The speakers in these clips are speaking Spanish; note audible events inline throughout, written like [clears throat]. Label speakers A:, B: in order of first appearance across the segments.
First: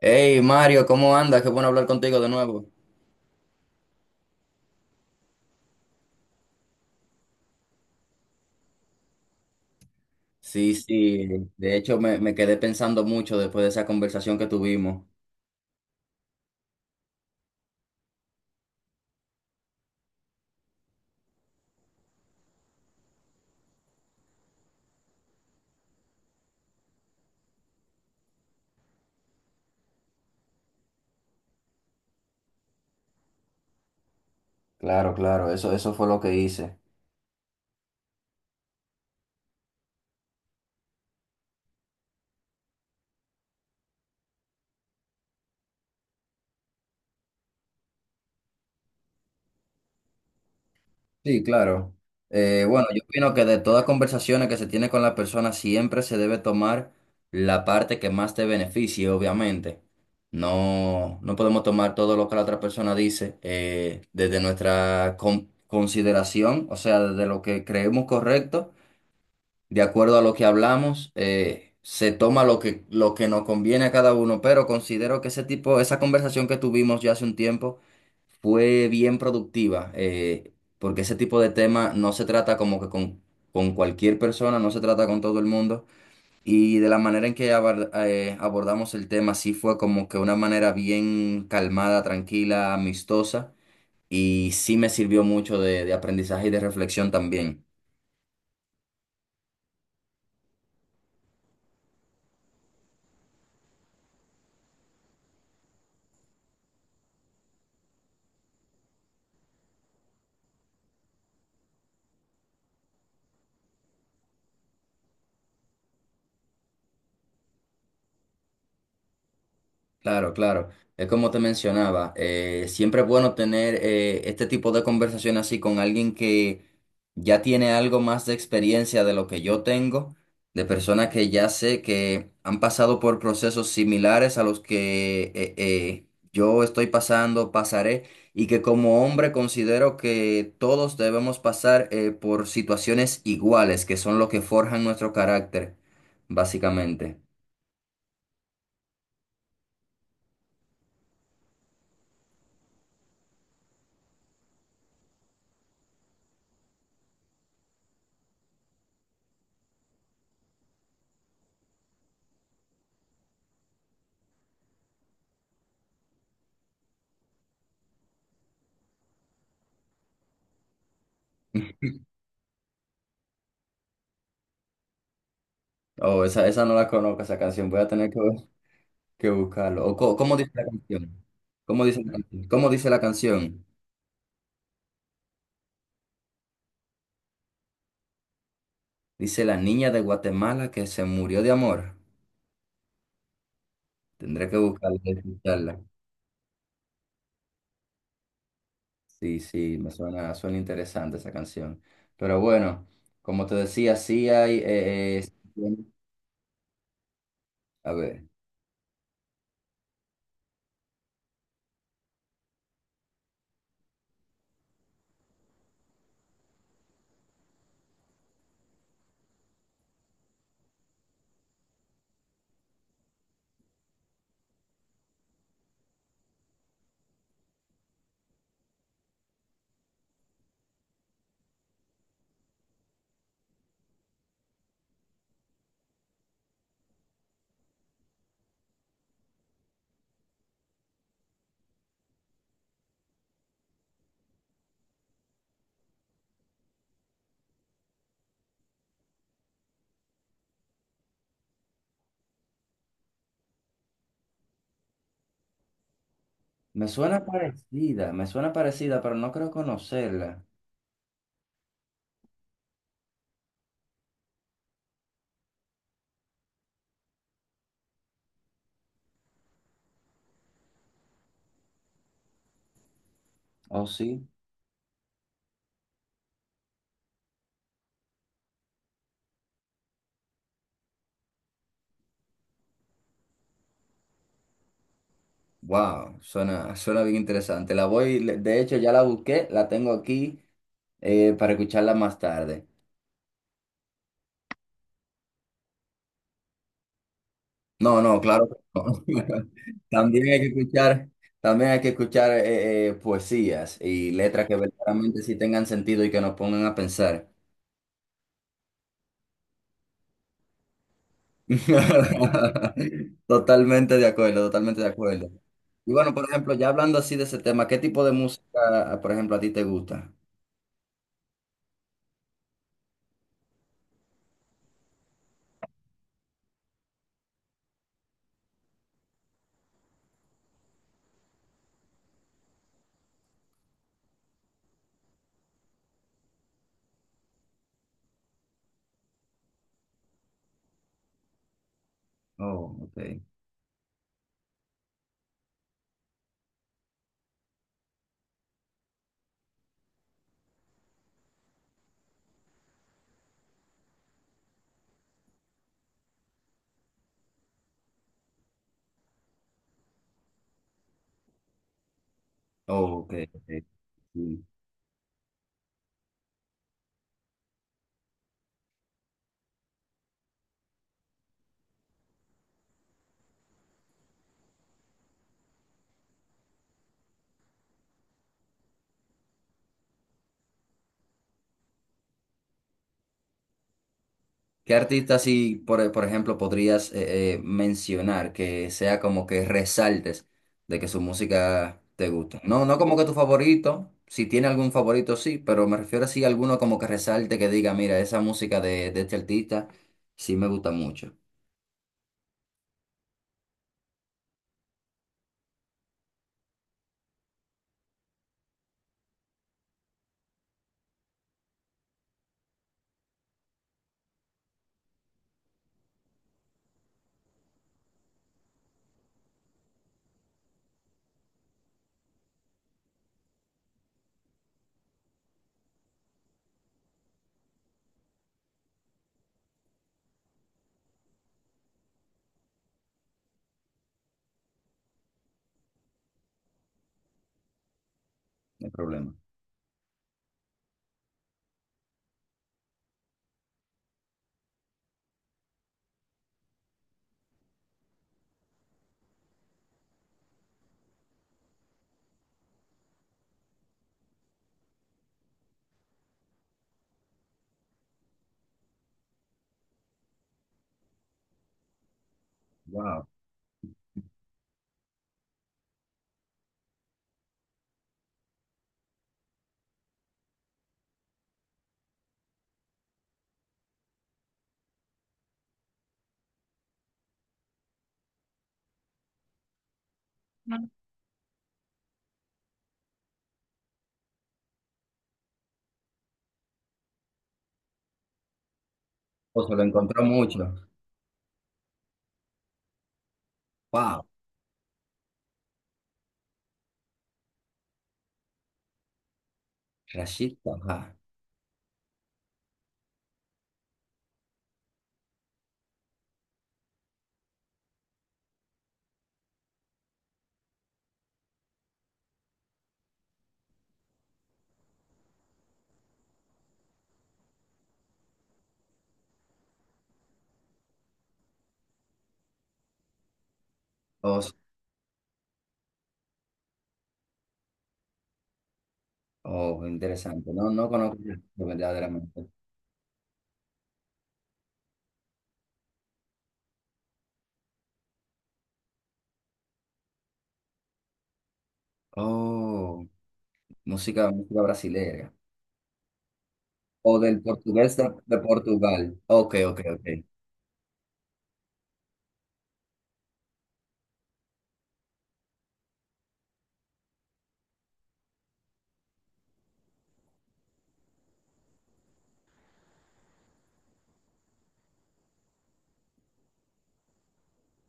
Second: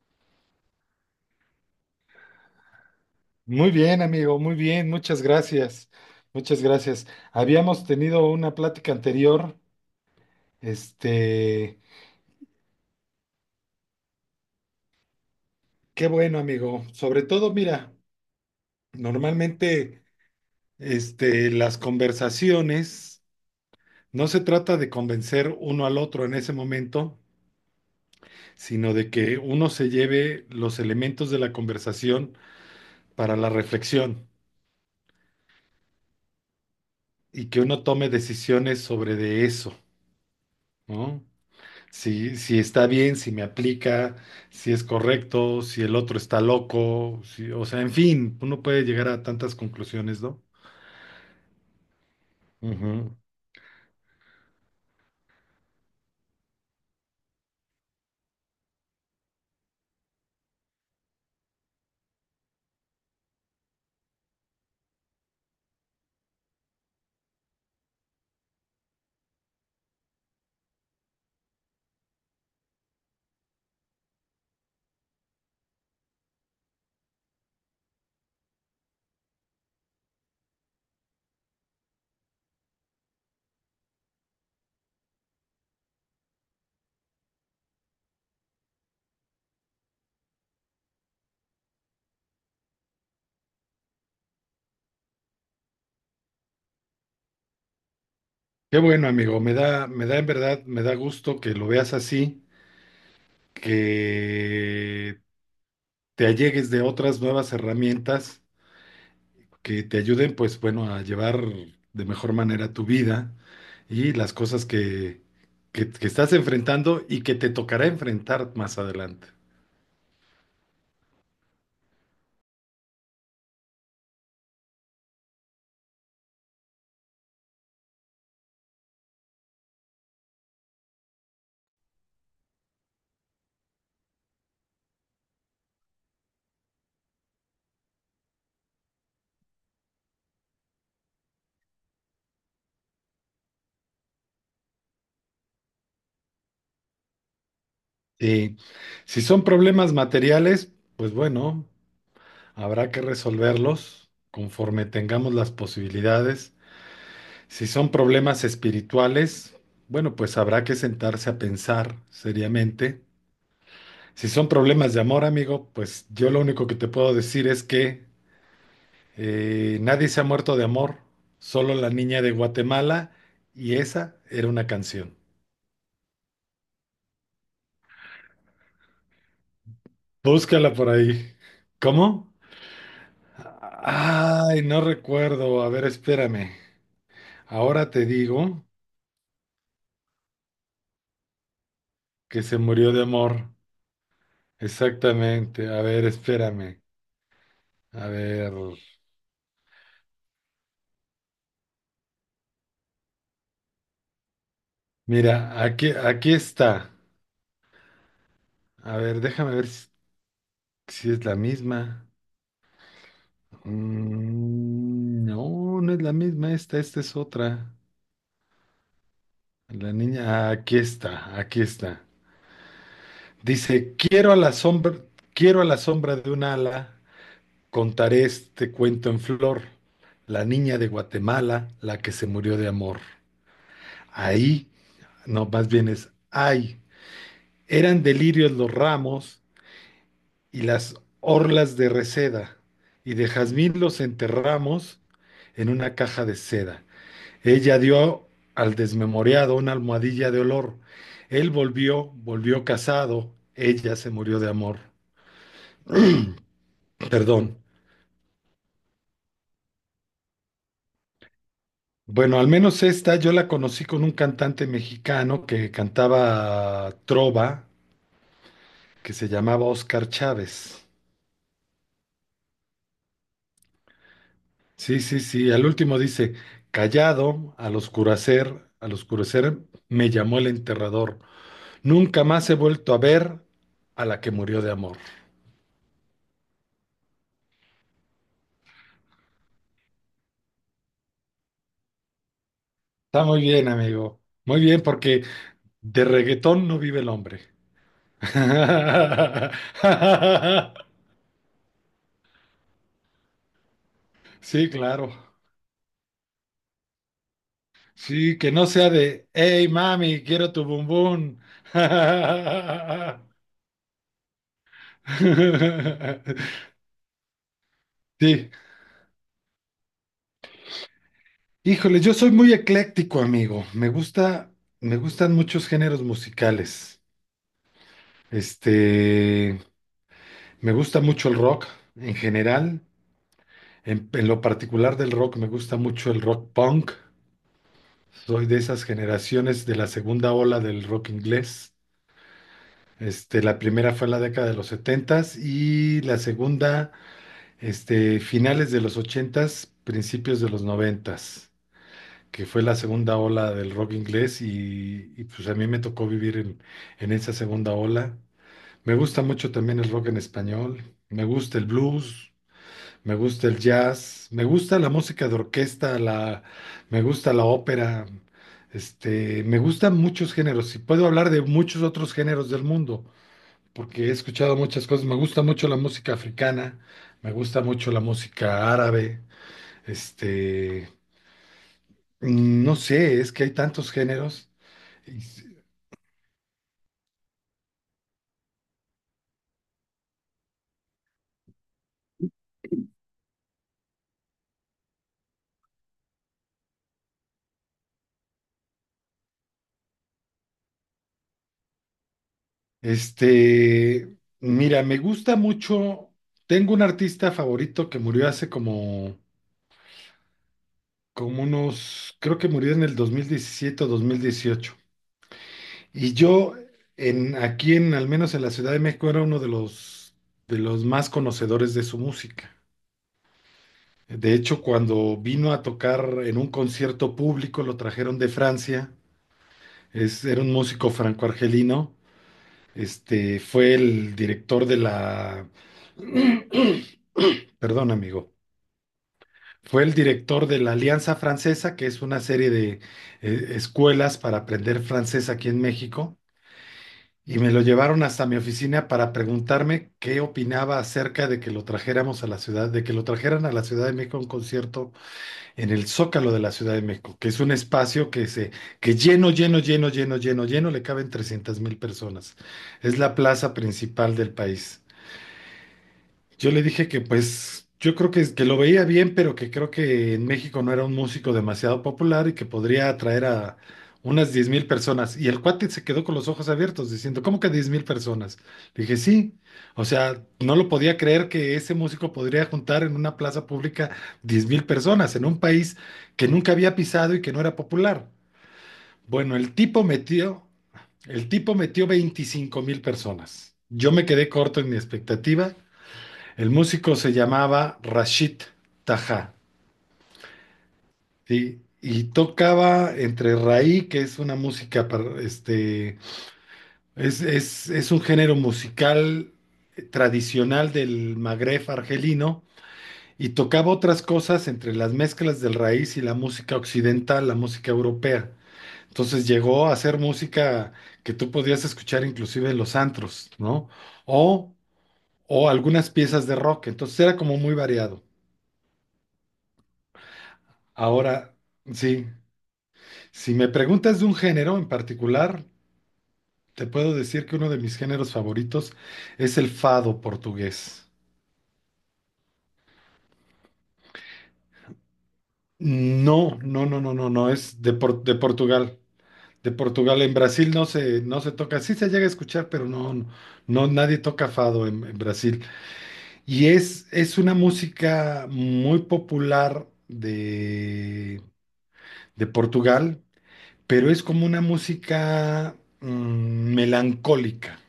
A: Hey Mario, ¿cómo andas? Qué bueno hablar contigo de nuevo.
B: Muy bien, amigo, muy bien, muchas gracias, muchas gracias. Habíamos tenido una plática anterior,
A: Sí, sí, de
B: este,
A: hecho me quedé pensando mucho después de esa conversación que tuvimos.
B: qué bueno, amigo. Sobre todo, mira, normalmente, las conversaciones no se trata de convencer uno al otro en ese momento, sino de que uno se lleve los elementos de la conversación para la reflexión
A: Claro, claro, eso fue lo que hice.
B: y que uno tome decisiones sobre de eso, ¿no? Si está bien, si me aplica, si es correcto, si el otro está loco, o sea, en fin, uno puede llegar a tantas conclusiones, ¿no?
A: Sí, claro. Bueno, yo
B: Ujú.
A: opino que de todas conversaciones que se tiene con la persona siempre se debe tomar la parte que más te beneficie, obviamente. No, no podemos tomar todo lo que la otra persona dice desde nuestra consideración, o sea, desde lo que creemos correcto. De acuerdo a lo que hablamos, se toma lo que nos conviene a cada uno, pero considero que ese tipo, esa conversación que tuvimos ya hace un tiempo fue bien productiva, porque ese tipo de tema no se trata como que con cualquier persona, no se trata con todo el mundo, y de la manera en que abordamos el tema sí fue como que una manera bien calmada, tranquila, amistosa, y sí me sirvió mucho de aprendizaje y de reflexión también.
B: Qué bueno, amigo, me da en verdad, me da gusto que lo veas así, que te allegues de otras nuevas herramientas que te ayuden, pues bueno, a llevar de mejor manera tu vida y las cosas que estás enfrentando y que te tocará enfrentar más adelante.
A: Claro, claro. Es como te mencionaba, siempre es bueno tener este tipo de conversación así con alguien que ya tiene algo más de experiencia de lo que yo tengo, de personas que ya sé que han pasado por procesos similares a los que yo estoy pasando, pasaré, y que como hombre considero que todos debemos pasar por situaciones iguales, que son lo que forjan nuestro carácter, básicamente.
B: Y si son problemas materiales, pues bueno, habrá que resolverlos conforme tengamos las posibilidades. Si son problemas espirituales, bueno, pues habrá que sentarse a pensar seriamente. Si son problemas de amor, amigo, pues yo lo único que te puedo decir es que nadie se ha muerto de amor, solo la niña de Guatemala y esa era una canción.
A: Oh, esa no la conozco, esa canción. Voy a tener que buscarlo. ¿Cómo dice la
B: Búscala por
A: canción?
B: ahí.
A: ¿Cómo dice la
B: ¿Cómo?
A: canción? ¿Cómo dice la canción?
B: Ay, no recuerdo. A ver, espérame. Ahora te digo
A: Dice la niña de Guatemala que se murió de amor.
B: que se murió de amor.
A: Tendré que buscarla y
B: Exactamente.
A: escucharla.
B: A ver, espérame. A ver.
A: Sí, sí, me suena, interesante esa canción. Pero bueno, como te decía, sí hay,
B: Mira, aquí, aquí está.
A: a ver,
B: A ver, déjame ver si, si es la misma. Mm, no, no es la misma esta. Esta es otra. La niña. Ah, aquí está. Aquí está. Dice, quiero a la sombra, quiero a la sombra de un ala. Contaré este cuento en flor, la niña de Guatemala, la que se murió de amor. Ahí, no, más bien es, ay, eran delirios los ramos y las orlas de reseda, y de jazmín los enterramos en una caja de seda. Ella dio al desmemoriado una almohadilla de olor. Él volvió, volvió casado, ella se murió de amor.
A: me suena
B: Perdón.
A: parecida, me suena parecida, pero no creo conocerla.
B: Bueno, al menos esta yo la conocí con un cantante mexicano que cantaba trova, que se llamaba Oscar Chávez.
A: ¿Oh, sí?
B: Sí, sí, sí. Al último dice, callado, al oscurecer me llamó el enterrador. Nunca más he vuelto a ver a la que murió de amor.
A: Wow, suena bien interesante. De hecho ya la busqué, la tengo aquí para escucharla más tarde.
B: Está muy bien, amigo. Muy bien, porque de reggaetón no vive el hombre.
A: No, no,
B: [laughs]
A: claro. Que no. [laughs] También hay que escuchar, también hay que escuchar poesías y letras que
B: Sí, claro.
A: verdaderamente sí tengan sentido y que nos pongan a pensar.
B: Sí, que no sea de, hey mami, quiero tu bumbum.
A: [laughs]
B: [laughs]
A: Totalmente de acuerdo, totalmente de acuerdo. Y bueno, por ejemplo, ya hablando así de ese tema, ¿qué tipo de
B: Sí,
A: música, por ejemplo, a ti te gusta?
B: híjole, yo soy muy ecléctico, amigo. Me gustan muchos géneros musicales. Este, me gusta mucho el rock en general. En lo particular del rock, me gusta mucho el rock punk. Soy de esas generaciones de la segunda ola del rock inglés.
A: Oh, ok.
B: La primera fue en la década de los setentas y la segunda. Finales de los ochentas, principios de los noventas, que fue la segunda ola del rock inglés pues a mí me tocó vivir en esa segunda ola. Me gusta mucho también el rock en español, me gusta el blues,
A: Oh, ok,
B: me gusta el
A: ok.
B: jazz,
A: Sí.
B: me gusta la música de orquesta, la, me gusta la ópera, me gustan muchos géneros y puedo hablar de muchos otros géneros del mundo, porque he escuchado muchas cosas. Me gusta mucho la música africana, me gusta mucho la música árabe, este, no sé, es que hay tantos géneros.
A: ¿Qué artista
B: Es-
A: así, por ejemplo, podrías mencionar que sea como que resaltes de que su música te gusta? No, no como que tu favorito, si tiene algún favorito sí, pero me refiero así a alguno como que resalte que diga, mira, esa música de este artista sí me gusta mucho.
B: Mira, me gusta mucho. Tengo un artista favorito que murió hace como unos, creo que murió en el 2017 o 2018. Y yo, al menos en la Ciudad de México, era uno de los más conocedores de su música. De hecho, cuando vino a tocar en un concierto público, lo trajeron de Francia, era un músico franco-argelino, fue el director de la, [clears throat] perdón, amigo,
A: No hay problema.
B: fue el director de la Alianza Francesa, que es una serie de escuelas para aprender francés aquí en México, y me lo llevaron hasta mi oficina para preguntarme qué opinaba acerca de que lo trajéramos a la ciudad, de que lo trajeran a la Ciudad de México a un concierto en el Zócalo de la Ciudad de México, que es un espacio que lleno, lleno, lleno, lleno, lleno, lleno, le caben 300.000 personas. Es
A: Wow.
B: la plaza principal del país. Yo le dije que pues yo creo que lo veía bien, pero que creo que en México no era un músico demasiado popular y que podría atraer a unas 10.000 personas. Y el cuate se quedó con los ojos abiertos diciendo, ¿cómo que 10.000 personas? Le dije, sí. O sea, no lo podía creer que ese músico podría juntar en una plaza pública 10.000 personas en un país que nunca había pisado y que no era popular. Bueno,
A: O se lo encontró mucho.
B: el tipo metió 25.000 personas. Yo
A: Wow,
B: me quedé corto en mi expectativa. El músico se llamaba Rashid Taha,
A: Rashid Taha.
B: ¿sí? Y tocaba entre raí, que es una música, es un género musical tradicional del Magreb argelino, y tocaba otras cosas entre las mezclas del raíz y la música occidental, la música europea. Entonces llegó a hacer música que tú podías escuchar inclusive en los antros, ¿no?
A: Oh, s-
B: O, o algunas piezas de rock. Entonces era como muy variado.
A: oh, interesante. No, no conozco
B: Ahora, sí.
A: verdaderamente.
B: Si me preguntas de un género en particular, te puedo decir que uno de mis géneros favoritos es el fado portugués.
A: Oh, música, música brasileña.
B: No, no, no,
A: O
B: no, no,
A: del
B: no,
A: portugués de,
B: De
A: de
B: Portugal.
A: Portugal. Ok,
B: De
A: ok, ok.
B: Portugal, en Brasil no se toca, sí se llega a escuchar, pero no, no, no, nadie toca fado en Brasil. Y es una música muy popular de Portugal, pero es como una música melancólica.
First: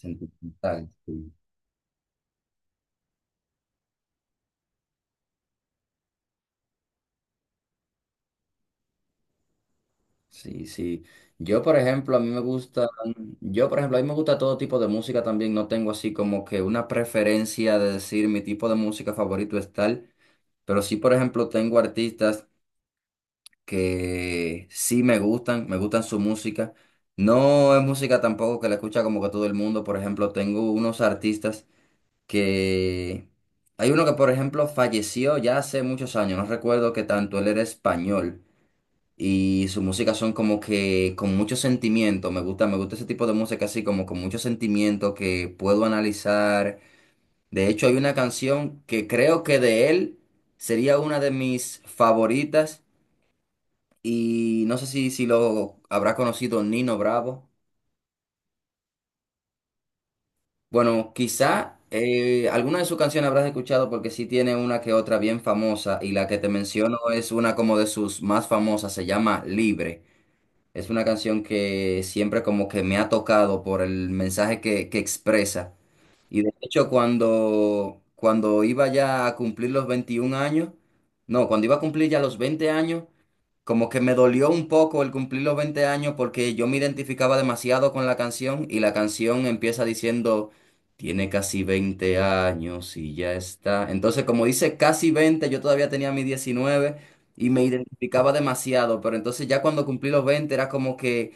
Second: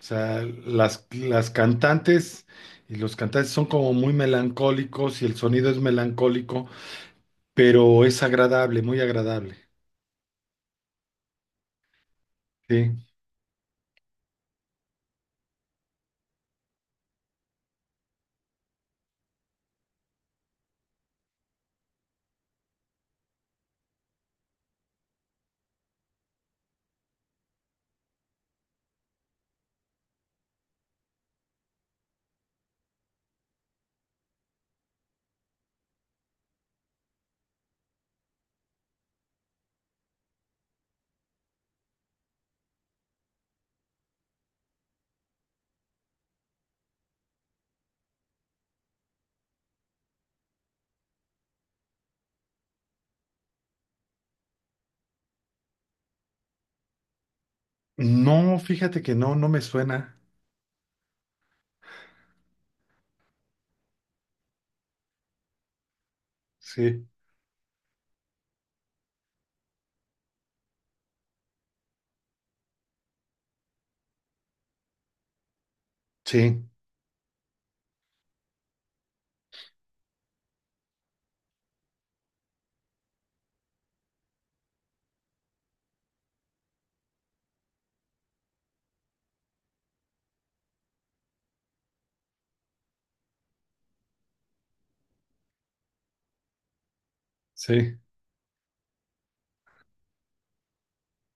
B: O sea, las,
A: sí.
B: las cantantes y los cantantes son como muy melancólicos y el sonido es melancólico, pero es agradable, muy agradable.
A: Sí, sí. Yo, por ejemplo, a mí me gusta,
B: Sí.
A: yo, por ejemplo, a mí me gusta todo tipo de música también. No tengo así como que una preferencia de decir mi tipo de música favorito es tal, pero sí, por ejemplo, tengo artistas que sí me gustan su música. No es música tampoco que la escucha como que todo el mundo. Por ejemplo, tengo unos artistas. Que hay uno que, por ejemplo, falleció ya hace muchos años, no recuerdo qué tanto, él era español y su música son como que con mucho sentimiento, me gusta ese tipo de música así como con mucho sentimiento que puedo analizar. De hecho, hay una canción que creo que de él sería una de mis favoritas y no sé si, si lo habrá conocido Nino Bravo.
B: No, fíjate que no, no me suena.
A: Bueno, quizá alguna de sus canciones habrás escuchado porque sí tiene una que otra bien famosa y la que te menciono
B: Sí,
A: es una como de sus más famosas, se llama Libre. Es una canción que siempre como que me ha tocado por el mensaje que expresa. Y de
B: sí,
A: hecho cuando iba ya a cumplir los 21 años, no, cuando iba a cumplir ya los 20 años, como que me dolió un poco el cumplir los 20 años porque yo me identificaba demasiado con la canción y la canción empieza diciendo, tiene casi 20 años y ya está. Entonces, como dice casi 20, yo todavía tenía mis 19 y me
B: sí.
A: identificaba demasiado, pero entonces ya cuando cumplí los 20 era como que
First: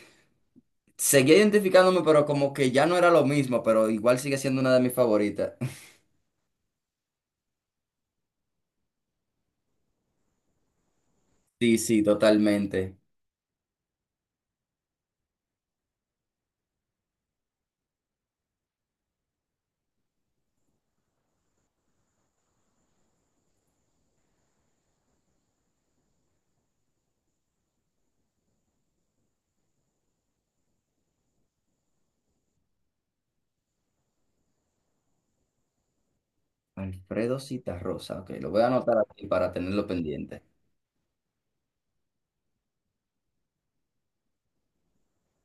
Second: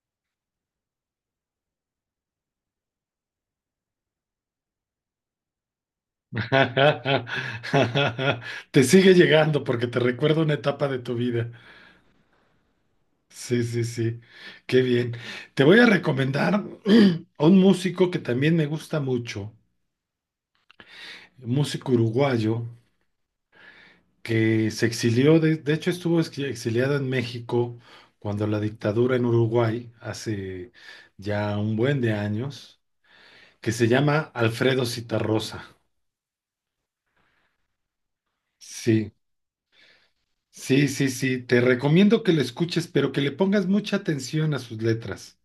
A: seguía identificándome, pero como que ya no era lo mismo, pero igual sigue siendo una de mis favoritas. [laughs]
B: [laughs] Te sigue llegando porque te recuerda una etapa de tu vida.
A: Sí, sí, totalmente.
B: Sí, sí, sí. Qué bien. Te voy a recomendar [clears throat] a un músico que también me gusta mucho, un músico uruguayo que se exilió, de hecho estuvo exiliada en México cuando la dictadura en Uruguay, hace ya un buen de años, que se llama Alfredo Citarrosa.
A: Alfredo Citarrosa, ok, lo voy a anotar
B: Sí,
A: aquí para tenerlo pendiente.
B: sí, sí, sí, te recomiendo que lo escuches, pero que le pongas mucha atención a sus letras.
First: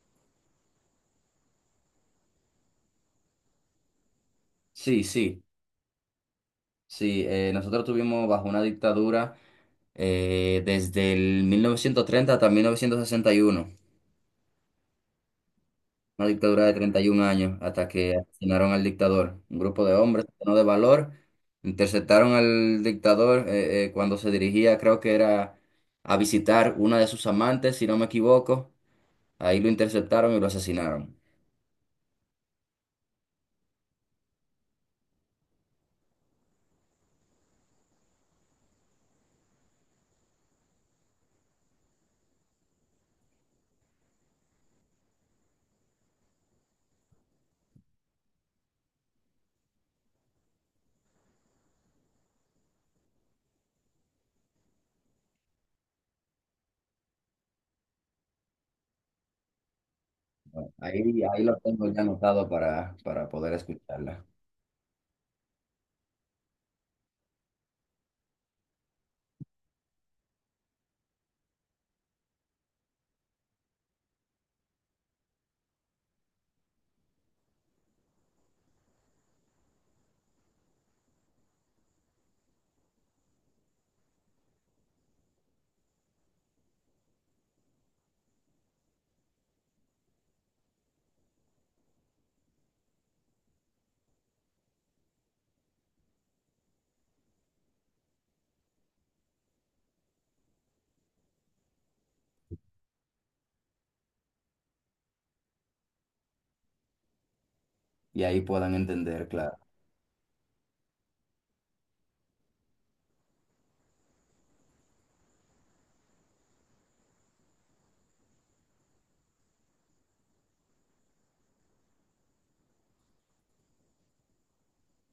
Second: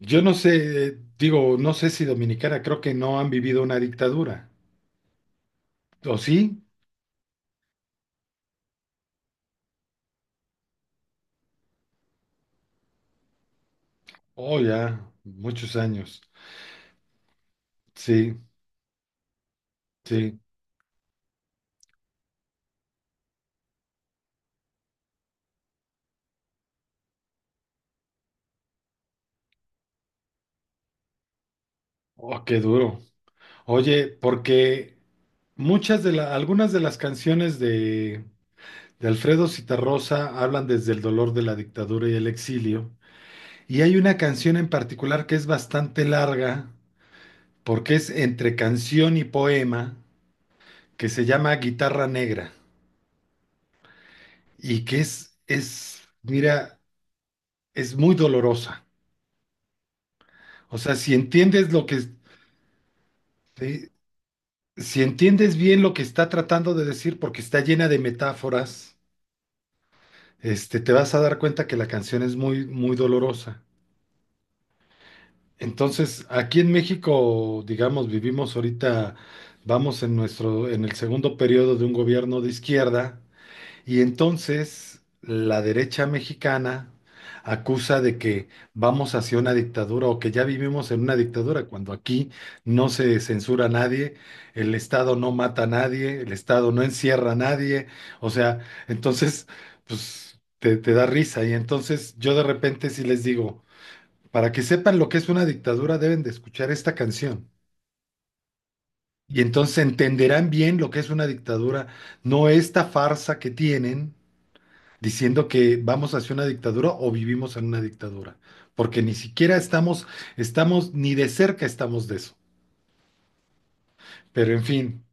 B: Yo no sé, digo, no sé si dominicana, creo que no han vivido una dictadura.
A: Sí, sí.
B: ¿O sí?
A: Sí, nosotros tuvimos bajo una dictadura desde el 1930 hasta 1961,
B: Oh, ya, muchos años.
A: una dictadura de 31 años, hasta que
B: Sí,
A: asesinaron al dictador. Un grupo de hombres
B: sí.
A: llenos de valor interceptaron al dictador cuando se dirigía, creo que era a visitar una de sus amantes, si no me equivoco. Ahí lo interceptaron y lo asesinaron.
B: Oh, qué duro. Oye, porque algunas de las canciones de Alfredo Zitarrosa hablan desde el dolor de la dictadura y el exilio. Y hay una canción en particular que es bastante larga, porque es entre canción y poema, que se llama Guitarra Negra, y que es, mira, es muy dolorosa.
A: Bueno,
B: O sea,
A: ahí lo tengo ya anotado para poder
B: eh,
A: escucharla
B: si entiendes bien lo que está tratando de decir, porque está llena de metáforas, te vas a dar cuenta que la canción es muy, muy dolorosa. Entonces, aquí en México, digamos, vivimos ahorita, vamos en nuestro, en el segundo periodo de un gobierno de izquierda, y entonces la derecha mexicana acusa de que vamos hacia una dictadura o que ya vivimos en una dictadura, cuando aquí no se censura a nadie, el Estado no mata a nadie, el Estado no encierra a nadie, o sea, entonces, pues te da risa, y entonces yo de repente sí les digo. Para que sepan lo que es una dictadura, deben de escuchar esta canción.
A: y ahí puedan entender,
B: Y
A: claro.
B: entonces entenderán bien lo que es una dictadura, no esta farsa que tienen diciendo que vamos hacia una dictadura o vivimos en una dictadura, porque ni siquiera estamos, estamos, ni de cerca estamos de eso. Pero en fin,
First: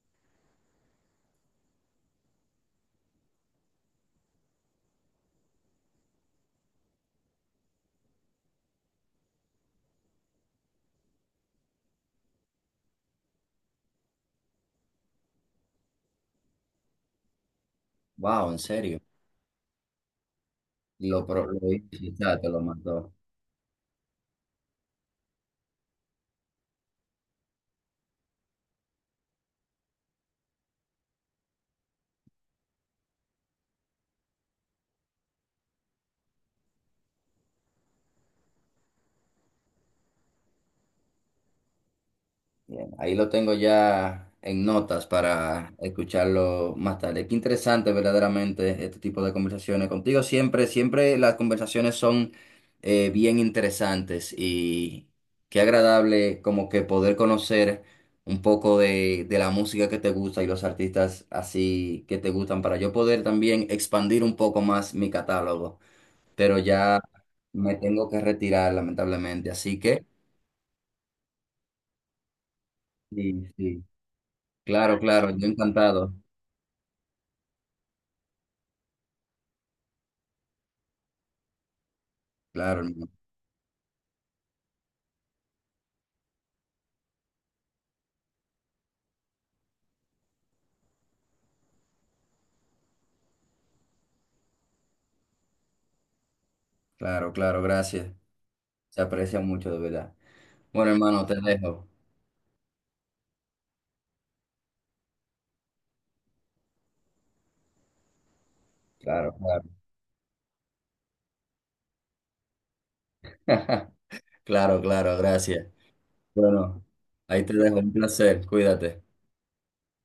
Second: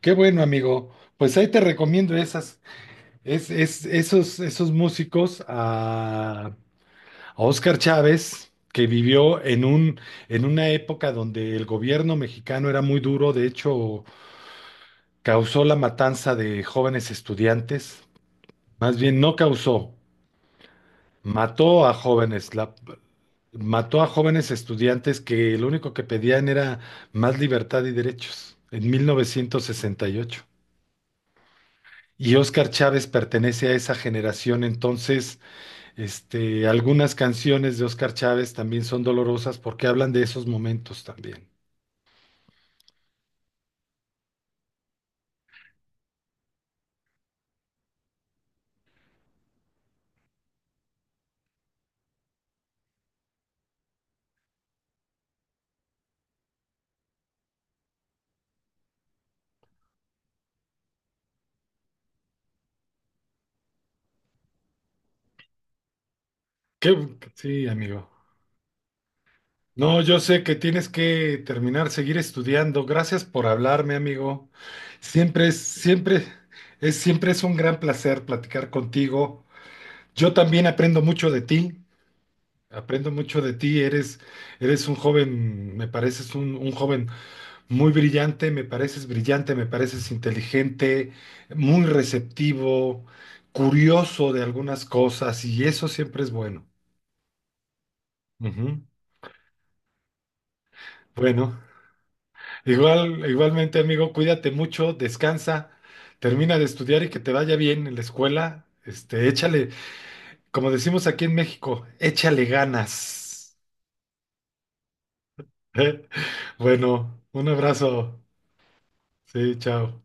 B: qué bueno, amigo. Pues ahí te recomiendo esas, es- esos, esos músicos a Óscar Chávez, que vivió en una época donde el gobierno mexicano era muy duro, de hecho, causó la matanza de jóvenes estudiantes,
A: Wow, en
B: más
A: serio.
B: bien no causó,
A: Lo
B: mató a
A: hice, ya te
B: jóvenes,
A: lo
B: la-
A: mandó.
B: mató a jóvenes estudiantes que lo único que pedían era más libertad y derechos en 1968. Y ocho. Y Óscar Chávez pertenece a esa generación, entonces, algunas canciones de Óscar Chávez también son dolorosas porque hablan de esos momentos también.
A: Bien, ahí lo tengo ya en notas para escucharlo más tarde. Qué interesante verdaderamente este tipo de conversaciones contigo. Siempre, siempre las conversaciones son bien interesantes y qué agradable como que poder conocer un poco de la música que te gusta y los artistas así que te gustan para yo poder también expandir un poco más mi catálogo. Pero ya
B: Sí,
A: me
B: amigo.
A: tengo que retirar lamentablemente, así
B: No,
A: que...
B: yo sé que tienes que terminar, seguir estudiando. Gracias
A: Sí,
B: por
A: sí.
B: hablarme, amigo.
A: Claro, claro, yo
B: Siempre es,
A: encantado.
B: siempre siempre es un gran placer platicar contigo. Yo también aprendo mucho de ti.
A: Claro, hermano.
B: Aprendo mucho de ti. Eres un joven, me pareces un joven muy brillante, me pareces inteligente, muy receptivo, curioso de algunas cosas, y eso siempre es bueno.
A: Claro, claro, gracias.
B: Ujú.
A: Se aprecia mucho, de verdad. Bueno, hermano, te
B: Bueno.
A: dejo.
B: Igual, igualmente, amigo, cuídate mucho, descansa, termina de estudiar y que te vaya bien en la escuela.
A: Claro, claro.
B: Échale, como decimos aquí en México, échale ganas.
A: [laughs] Claro, claro, gracias.
B: [laughs]
A: Bueno,
B: Bueno,
A: ahí
B: un
A: te dejo. Un
B: abrazo.
A: placer. Cuídate.
B: Sí, chao.